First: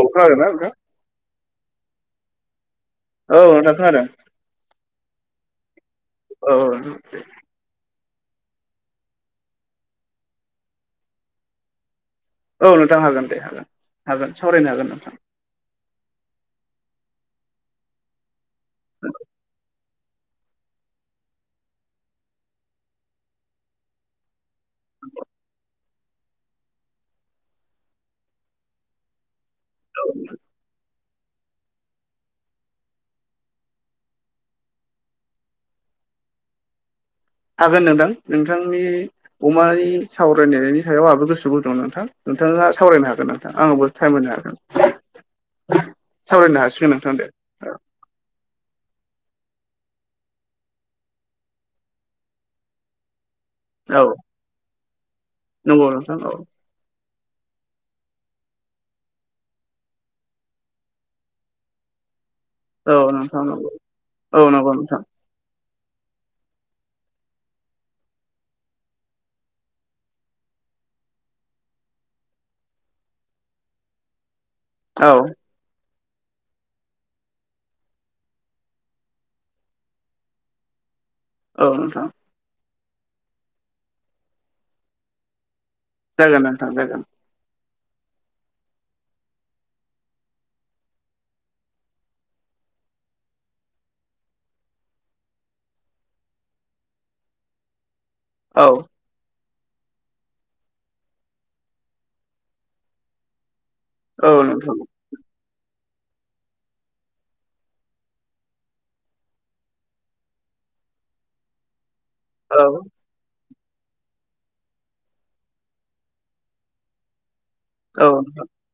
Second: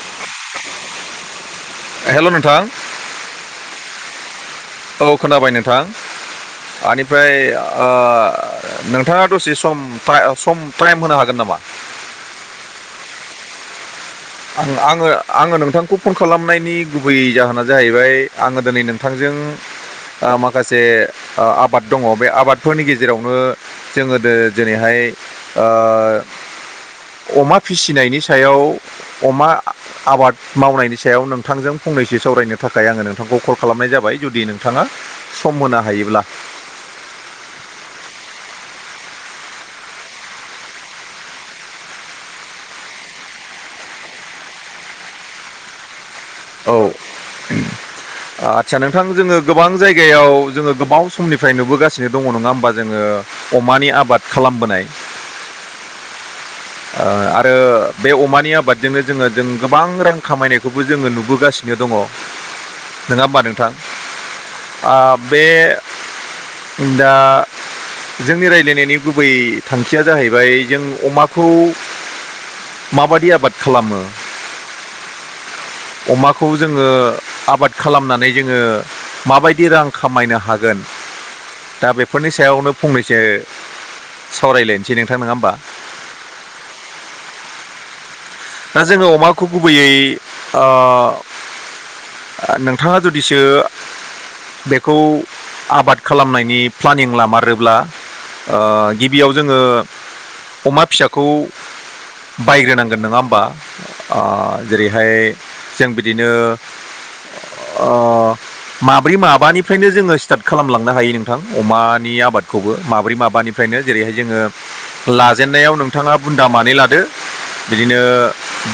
अखा हादों ना नोंथां? हेल' नोंथां। औ नोंथां खोनादों। औ खोनाबाय नोंथां औ बेनिफ्राय ओ नोंथाङा दसे सम सम टाइम होनो हागोन नामा? औ नोंथां हागोन दे हागोन। हागोन सावरायनो आं हागोन आङो नोंथां आङो नोंथांखौ फन खालामनायनि गुबै जाहोना जाहैबाय आङो दिनै नोंथांजों माखासे आबाद दङ बे आबादफोरनि गेजेरावनो जोङो जेरैहाय ओ अमा फिसिनायनि सायाव अमा आबाद मावनायनि सायाव नों नोंथांजों फंनैसो सावरायनो थाखाय आङो नोंथांखौ कल खालामनाय जाबाय जुदि नोंथाङा सम होनो हायोब्ला। हागोन नोंथां, नोंथांनि अमानि सावरायनायनि सायाव आहाबो गोसो गुद दं नोंथां। नोंथाङा सावरायनो हागोन नोंथां। आंनबो टाइम होनो हागोन। [unintelligible] सावरायनो हासिगोन नोंथां दे। उम आच्चा नोंथां जोङो गोबां जायगायाव जोङो गोबाव समनिफ्राय नुबोगासिनो दङ नङा होमबा जोङो अमानि औ आबाद खालामबोनाय नंगौ नोंथां, औ। ओ आरो बे अमानि आबादजोंनो जोङो जों गोबां रां खामायनायखौबो जोङो नुबोगासिनो दङ। औ नङा होमबा नंगौ नोंथां? औ नंगौ ओ नोंथां बे दा जोंनि रायज्लायनायनि गुबै थांखिया जाहैबाय जों अमा खौ माबादि आबाद खालामो? औ। अमाखौ जोङो आबाद खालामनानै जोङो माबायदि रां खामायनो हागोन? औ दा नोंथां बेफोरनि सायावनो फंनैसो सावरायलायनोसै नोंथां नङा होमबा। जागोन नोंथां जागोन। दा जोङो अमाखौ गुबैयै आ आ नोंथाङा जुदिसो बेखौ आबाद खालामनायनि प्लानिं लामारोब्ला ओ औ गिबियाव जोङो अमा फिसाखौ बायग्रोनांगोन नाङा होम बा औ आ नोंथां जेरै'हाय जों बिदिनो अ माब्रै माबानिफ्रायनो जोङो स्टार्ट खालामलांनो हायो नोंथां अमानिया आ औ आबादखौबो माब्रै माबानिफ्रायनो जेरै'हाय जोङो लाजेननायाव नोंथाङा बुन्दा मानै लादो बिदिनो औ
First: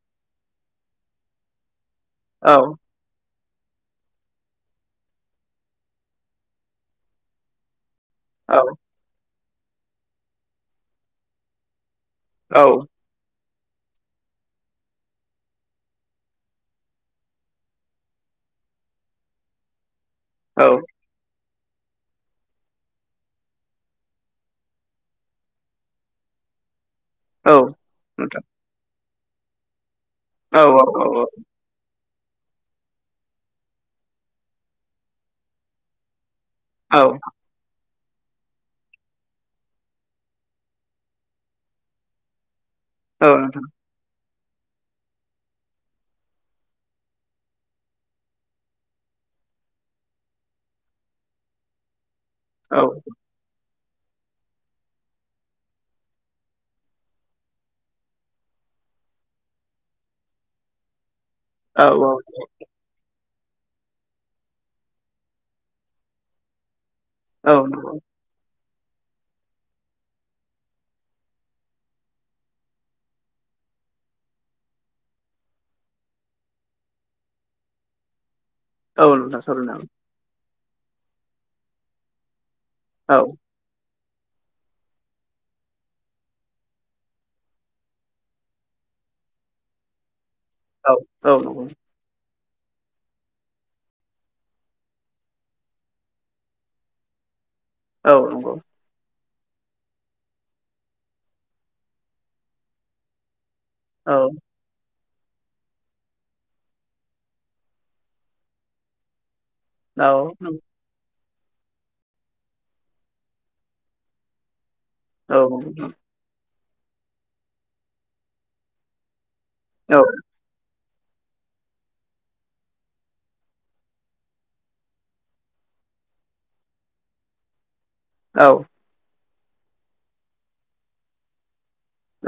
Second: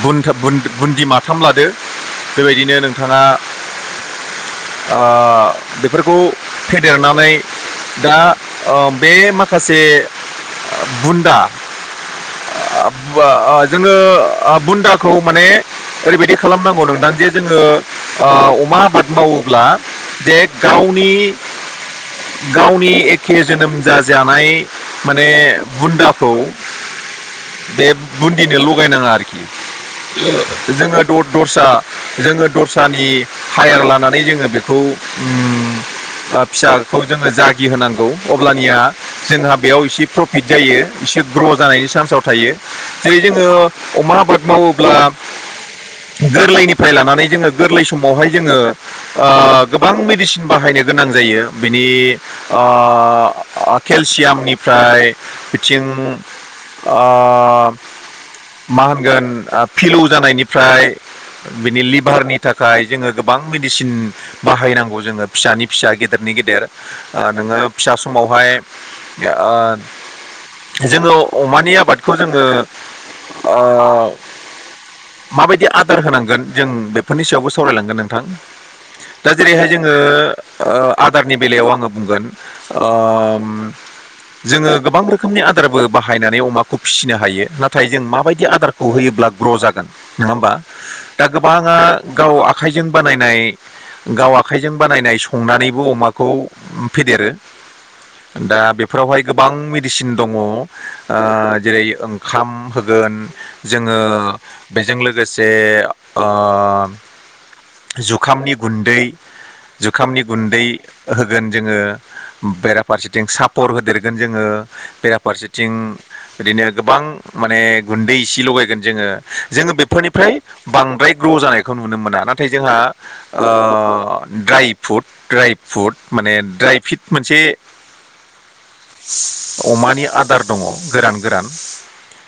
बुनथ- बुन- बुन्दि माथाम लादो औ बेबायदिनो नों थाङा आ बेफोरखौ फेदेरनानै दा ओ बे माखासे बुन्दा। औ। बा आ जोङो आ बुन्दाखौ माने ओरैबायदि खालामनांगौ नोंथां जे जोङो आ अमा आबाद मावोब्ला जे औ गावनि गावनि एखे जोनोम जाजानाय माने बुन्दाखौ औ। बे नोंथां बुन्दिनो लगायनाङा आरोखि औ [unintelligible] औ बेजोङो द- दस्रा जोङो दस्रानि हायार लानानै जोङो बेखौ उम ओम फिसाखौ औ औ जोङो जागि होनांगौ अब्लानिया जोंहा बेयाव एसे प्रफिट जायो एसे ग्र' जानायनि चान्सआव थायो जेरै औ जोङो नोंथां अमा आबाद मावोब्ला गोरलैनिफ्राय लानानै जोङो गोरलै समावहाय जोङो। ओ गोबां मेडिसिन बाहायनो गोनां जायो बिनि औ ओ केलसियामनिफ्राय बिथिं आ मा होनगोन आ फिलौ जानायनिफ्राय बिनि औ औ लिभारनि था खाय जोङो गोबां मेडिसिन बाहायनांगौ जोङो फिसानि फिसा गेदेरनि गेदेर। आ औ नोङो नंगौ फिसा समाव फाय ओ जोङो अमानि आबादखौ जोङो। आ माबायदि आदार होनांगोन जों बेफोरनि सायावबो सावरायलांगोन नोंथां। औ दा नोंथां जेरैहाय सावरायनो जोङो ओ आदारनि बेलायाव आङो बुंगोन हागोन ओम जोङो गोबां रोखोमनि आदारबो बाहायनानै अमाखौ फिसिनो हायो नाथाय जों माबाय दि आदारखौ होयोब्ला ग्र' जागोन नङा होमबा औ दा औ नंगौ गोबाङा गाव आखाइजों बानायनाय गाव आखाइजों बानायनाय संनानैबो अमाखौ फेदेरो। औ नंगौ दा बेफ फोरावहाय गोबां मेडिसिन दङ ओ जेरै ओंखाम होगोन जोङो औ बेजों लोगोसे ओ जुखामनि गुन्दै जुखामनि नंगौ गुन्दै होगोन जोङो बेराफारसेथिं सापर होदेरगोन जोङो बे औ फारसेथिं नंगौ बिदिनो गोबां माने गुन्दै इसे लगायगोन जोङो जोङो औ बेफोरनिफ्राय बांद्राय ग्र' जानायखौ नुनो मोना नाथाय जोंहा ओ ड्राइ फुट ड्राइ फुट माने ड्राइ फिट मोनसे औ। अमानि आदार दङ गोरान गोरान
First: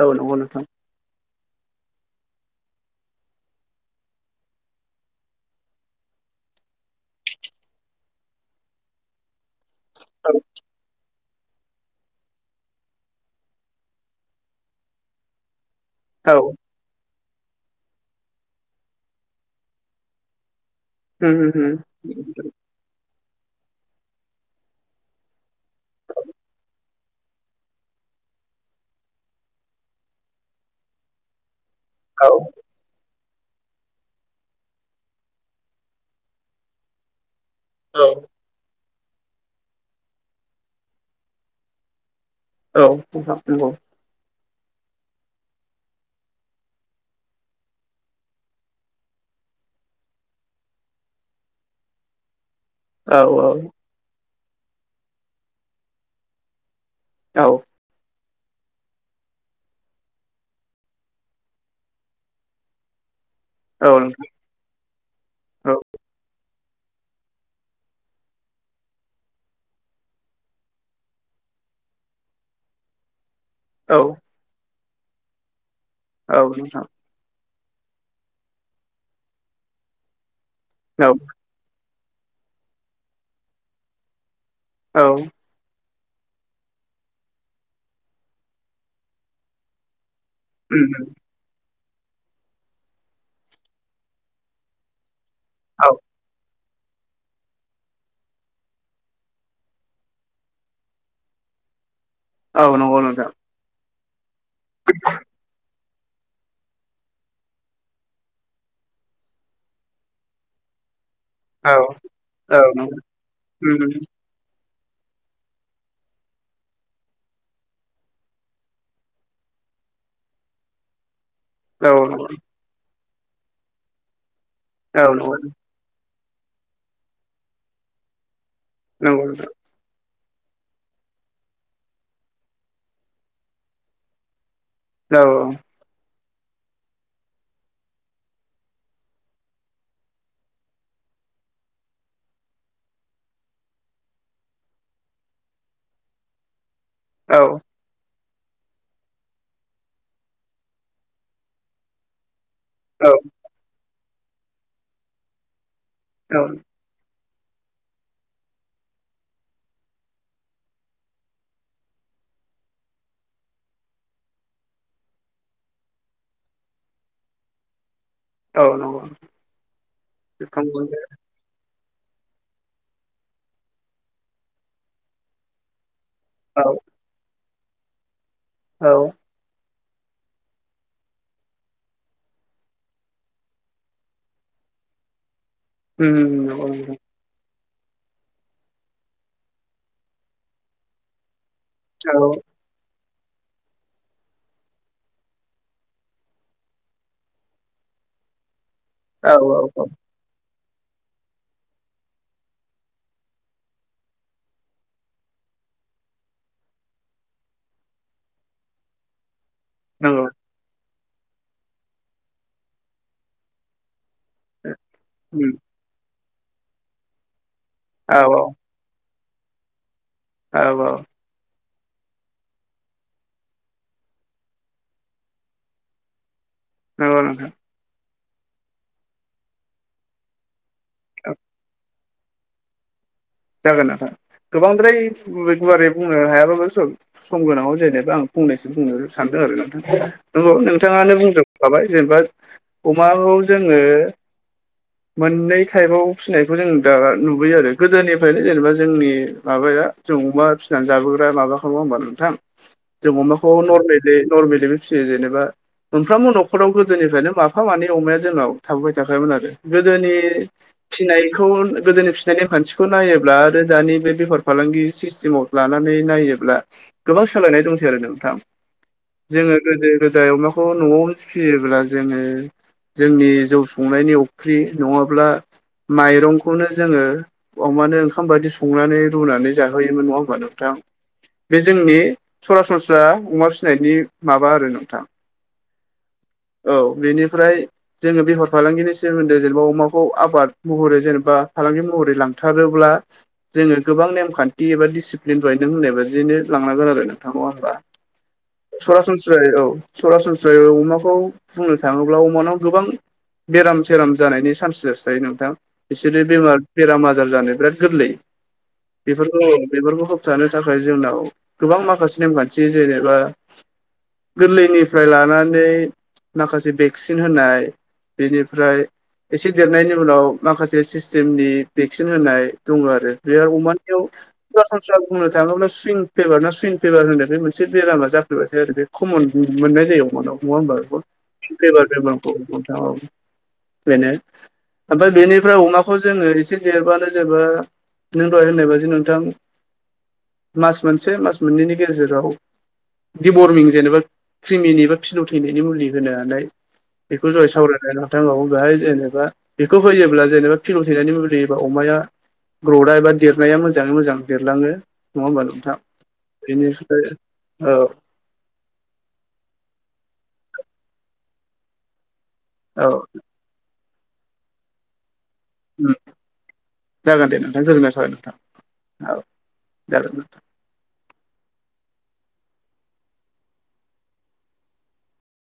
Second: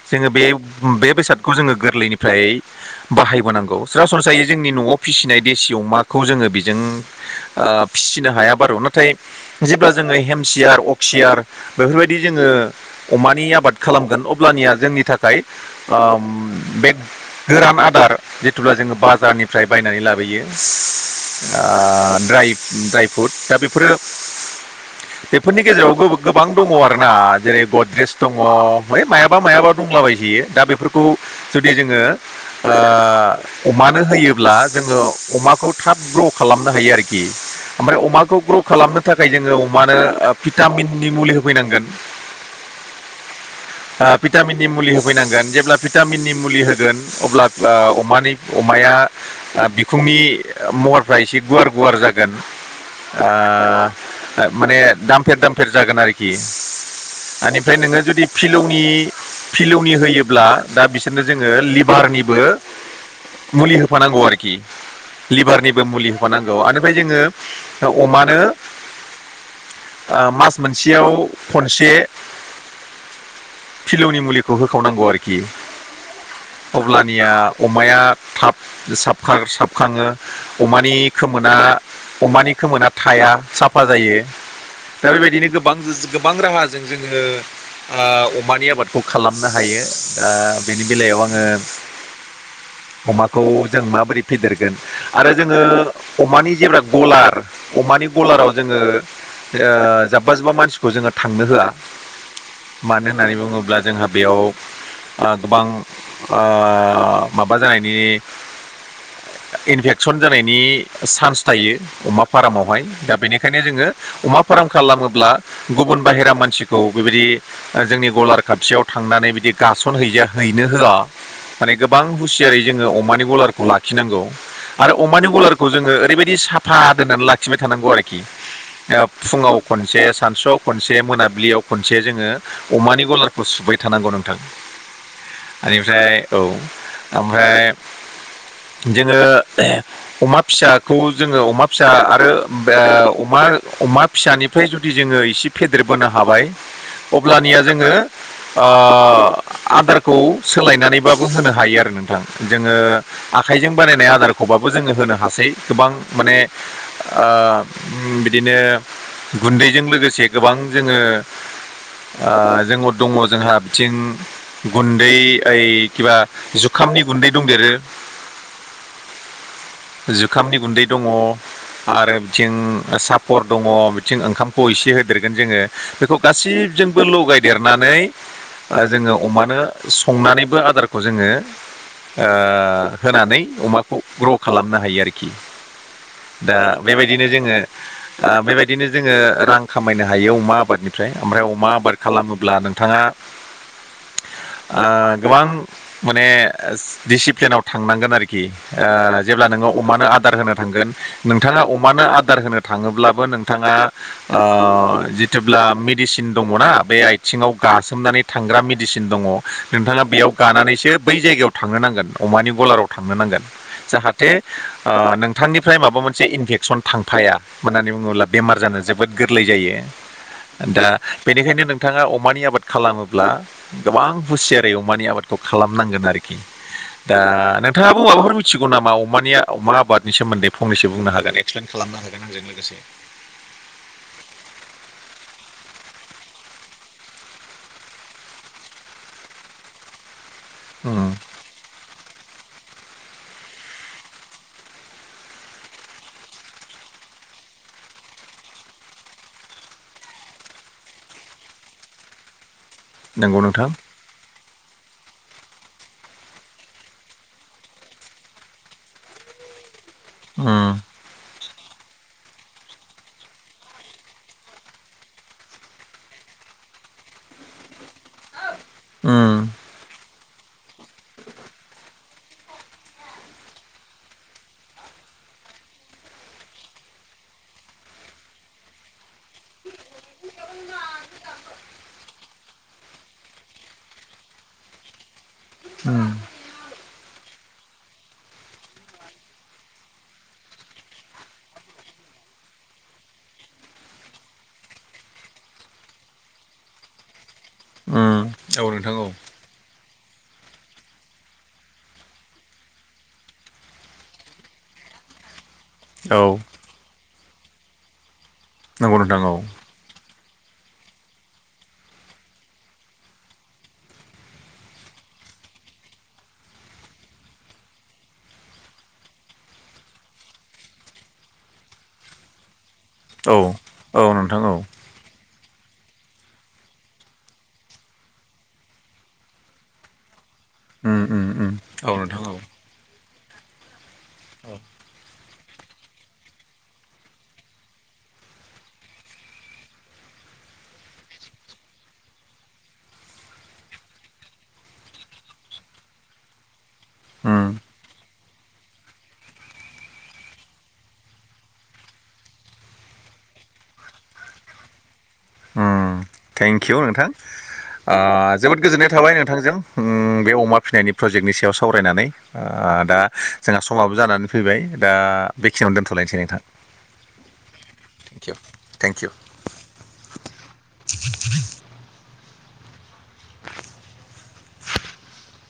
औ जोङो नंगौ बे नोंथां बे बेसादखौ जोङो गोरलैनिफ्राय बाहायबोनांगौ सरासनस्रायै जोंनि न'आव फिसिनाय देसि अमाखौ जोङो बिजों ओ फिसिनो हाया बार' नाथाय जेब्ला जोङो औ हेमसियार अक्सियार बेफोरबायदि जोङो अमानि आबाद खालामगोन अब्लानिया जोंनि थाखाय ओम औ बेग गोरान आदार जिथुब्ला जोङो बाजारनिफ्राय बायनानै लाबोयो। उम उम ओ उम ड्राय ड्राय फ्रुट दा बेफोरो बेफोरनि गेजेराव गो-गोबां दङ आरोना जेरै गद्रेज दङ होय मायाबा मायाबा दंलाबाय दि दा बेफोरखौ जुदि जोङो औ ओ अमानो होयोब्ला जोङो अमाखौ थाब ग्र' खालामनो हायो आरोखि। ओमफ्राय औ अमाखौ ग्र' खालामनो थाखाय जोङो अमानो ओ भिटामिननि मुलि होफैनांगोन। औ नोंथां नंगौ। ओ भिटामिननि मुलि फैनांगोन जेब्ला भिटामिननि मुलि होगोन अब्ला ओ अमानि अमाया आ बिखुंनि महरफ्रा एसे गुवार गुवार जागोन। औ नोंथां औ आ औ नोंथां ओ माने दामफेर दामफेर जागोन आरोखि। औ ओनिफ्राय नोङो जुदि फिलौनि [unintelligible] होयोब्ला दा बिसोरनो जोङो लिभारनिबो मुलि औ होफानांगौ आरो कि लिभारनिबो मुलि होबानांगौ आनिफाय जोङो ओ अमानो ओ मास मोनसेयाव खनसे फिलौनि मुलिखौ होखावनांगौ आरोखि। औ नोंथां। निया अमाया थाब साबखां साबखांङो अमानि खोमोना अमानि खोमोना थाया साफा जायो दा औ बेबायदिनो गोब बां जोस गोबां राहाजों जोङो आ अमानि आबादखौ खालामनो हायो ओ बेनि बेलायाव आङो अमाखौ जों माबोरै फेदेरगोन आरो जोङो अमानि जेब्ला गलार अमानि गलाराव जोङो ओ जाब्बा जुब्बा मानसिखौ जोङो थांनो होआ। नंगौ मानो नोंथां होननानै बुङोब्ला जोंहा बेयाव आ गोबां ओ माबा जानायनि इनभेक्सन जानायनि सान्स औ थायो अमा फारामावहाय नंगौ दा बेनिखायनो उम जोङो उम अमा फार्म खालामोब्ला गुबुन बाहेरा मानसिखौ बेबायदि ओ जोंनि गलार खाथियाव थांनानै बिदि गासन हैजाया हैनो होआ। माने औ गोबां नंगौ हुसियारै जोङो अमानि गलारखौ लाखिनांगौ आरो औ अमानि नंगौ गलारखौ जोङो ओरैबायदि साफा दोननानै लाखिबाय थानांगौ आरोखि ओ नंगौ नोंथां फुङाव खनसे सानसुआव खनसे मोनाब्लियाव खनसे जोङो अमानि गलार खौ सुबायथानांगौ नोंथां औ औ ओनिफ्राय औ आमफ्राय जोङो अमा फिसाखौ जोङो अमा फिसा आरो बे अमा अमा फिसानिफ्राय जुदि जोङो इसे फेदेरबोनो हाबाय औ अब्लानिया जोङो ओ आदारखौ सोलायनानैबाबो होनो हायो आरो नोंथां जोङो औ आ खाइजों बानायनाय आदारखौबाबो जोङो होनो हासै गोबां माने औ ओ बिदिनो गुन्दैजों लोगोसे गोबां जोङो आ जोङो दङ जोंहा बिथिं गुन्दै ओइ किबा जुखामनि गुन्दै दंदेरो औ नंगौ जुखामनि गुन्दै दङ आरो बिथिं सापर दङ बिथिं ओंखामखौ एसे होदेरगोन जोङो बेखौ गासिबजोंबो लगायदेरनानै ओ औ जोङो अमानो संनानैबो आदारखौ जोङो ओ होनानै अमाखौ ग्र' खालामनो हायो आरखि उम दा नंगौ बेबाय नोंथां दिनो जोङो आ बेबायदिनो जोङो रां खामायनो हायो अमा आबादनिफ्राय ओमफ्राय अमा आबा द औ खालामोब्ला नोंथाङा ओ गोबां माने दिसिप्लिनाव थांनांगोन आरो खि ओ औ जेब्ला नोङो औ औ अमानो आदार होनो थांगोन नोंथाङा अमानो आदार होनो थाङोब्लाबो नोंथाङा ओ जिथुब्ला मेडिसिन दङना बे आइ थिङाव गासोमनानै थांग्रा मेडिसिन दङ नोंथाङा नंगौ बेयाव गानानैसो बै जायगायाव थांनो नांगोन अमानि गलाराव थांनो नांगोन जाहाथे ओ उम, नोंथांनि फ्राय माबा मोनसे इनफेकसन थांफाया मानो होननानै औ बुङोब्ला बेमार जानो जोबोद गोरलै जायो औ दा औ बेनिखायनो नों थाङा अमानि आबाद खालामोब्ला गोबां हुसियारै अमानि आबादखौ खालामनांगोन आरो खि दा नंगौ नोंथां नोंथाङाबो माबाफोर मिथिगौ नामा अमानि अमा आबादनि सोमोन्दै फंनैसो बुंनो औ हागोन एक्सप्लेन खालामनो हागोन आंजों लोगोसे जागोन नाथा गोबांद्राय गुवारै बुंनो हायाबाबो स म गोनाङाव आं जेनेबा फंनैसो बुंनो सानदों आरो नोंथां नंगौ नोंथाङानो उम बुंजो खाबाय जेनेबा अमाखौ जोङो मोननै टाइपआव फिसिनायखौ जों दा नुबोयो आरो गोदोनि फ्रायनो जेनेबा जोंनि माबाया जों अमा फिनानै जाबोग्रा माबाखा नङा होमबा नोंथां जों नंगौ अमाखौ नोंथां नरमेलै नरमेलिबो फियो जेनेबा मोनफ्रोमबो नखराव गोदोनिफ्रायनो माफा मानै अमाया जोंनाव थाबोबाय थाखायोमोन आरो गोदोनि उम फिनायखौ गोदोनि फिनाय नेमखान्थि खौ नायोब्ला आरो दानि बे बेफार फालांगि सिस्टेमाव लानानै नायोब्ला गोबां सोलायनाय दंसै आरो नोंथां उम जोङो गोदो गो दाय अमाखौ न'आवनो फियोब्ला जोङो जोंनि जौ संनायनि अफ्रि नङाब्ला माइरंखौनो जोङो अमानो ओंखाम बायदि संनानै रुनानै जाहोयोमोन नङा होमबा नोंथां बे जोंनि सरासनस्रा अमा फिनायनि माबा आरो नोंथां [unintelligible] औ बेनिफ्राय जोङो बेफार फालांगिनि सोमोन्दै जेनेबा अमाखौ आबाद महरै जेनेबा फालांगि महरै लां थारोब्ला जोङो गोबां नेमखान्थि एबा डिसिप्लिन दहाय नों होननाय बादियैनो लांनांगोन आरो नङा होनबा औ नोंथां औ सरासनस्रा सस्राय औ सरासनस्रायै अमाखौ बुंनो थांङोब्ला अमानाव गोबां। बेराम सेराम जानायनि चान्स जासायो नोंथां बिसोरो औ बेमार बेराम आजार जानो बिराद गोरलै नंगौ नोंथां औ बेफोरखौ बेफोरखौ होबथानो थाखाय जोंनाव गोबां माखासे नेमखान्थि जेनेबा गोरलैनिफ्राय लानानै माखासे भेक्सिन होनाय बेनिफ्राय एसे देरनायनि उनाव माखासे सिस्टेमनि भेक्सिन होनाय दङ आरो बे औ अमानियाव औ नोंथां औ स बुंनो थाङोब्ला सुइं फेभार ना सुइन फेभार होननाय बे मोनसे बेरामा जाफ्रोबाथायायो आरो बे खमन मोननाय जायो अमाना नङा होमबा उम उम उम बेबार औ नोंथां बेमारखौ औ बेनो ओमफ्राय बेनिफ्राय अमाखौ जोंङो एसे देरबानो जेनेबा नों दाय होननाय बाददि नोंथां मास मोनसे मास मोननैनि गेजेराव दिवरजेनेबा क्रिमिनि ए बा फिनाव थैनायनि मुलि होनोालाय बेखौ जहाय उम सावरायलाय नथांवो बेहाय जेनेबा बेखौ होयोब्ला जेनेबा फिन' थैनायनि म ए अमाया ग्र'दा एा देरनाया मोजाङै मोजां देरलाङो नङा होमबा नोंथां उम थेंक इउ बेनिफ्राय नोंथां ओ जोबोद गोजोननाय थाबाय नोंथांजों बे अमा फिनायनि प्रजेक्टनि सायाव सावरायनानै औ दा जोंहा समाबो जानानै फैबाय दा बेखिनियावनो दोनथ'लायनोसै नोंथां जागोन दे नोंथां गोजोननाय थाबाय थेंकिउ थेंकिउ नोंथां औ जागोन नोंथां [unintelligible]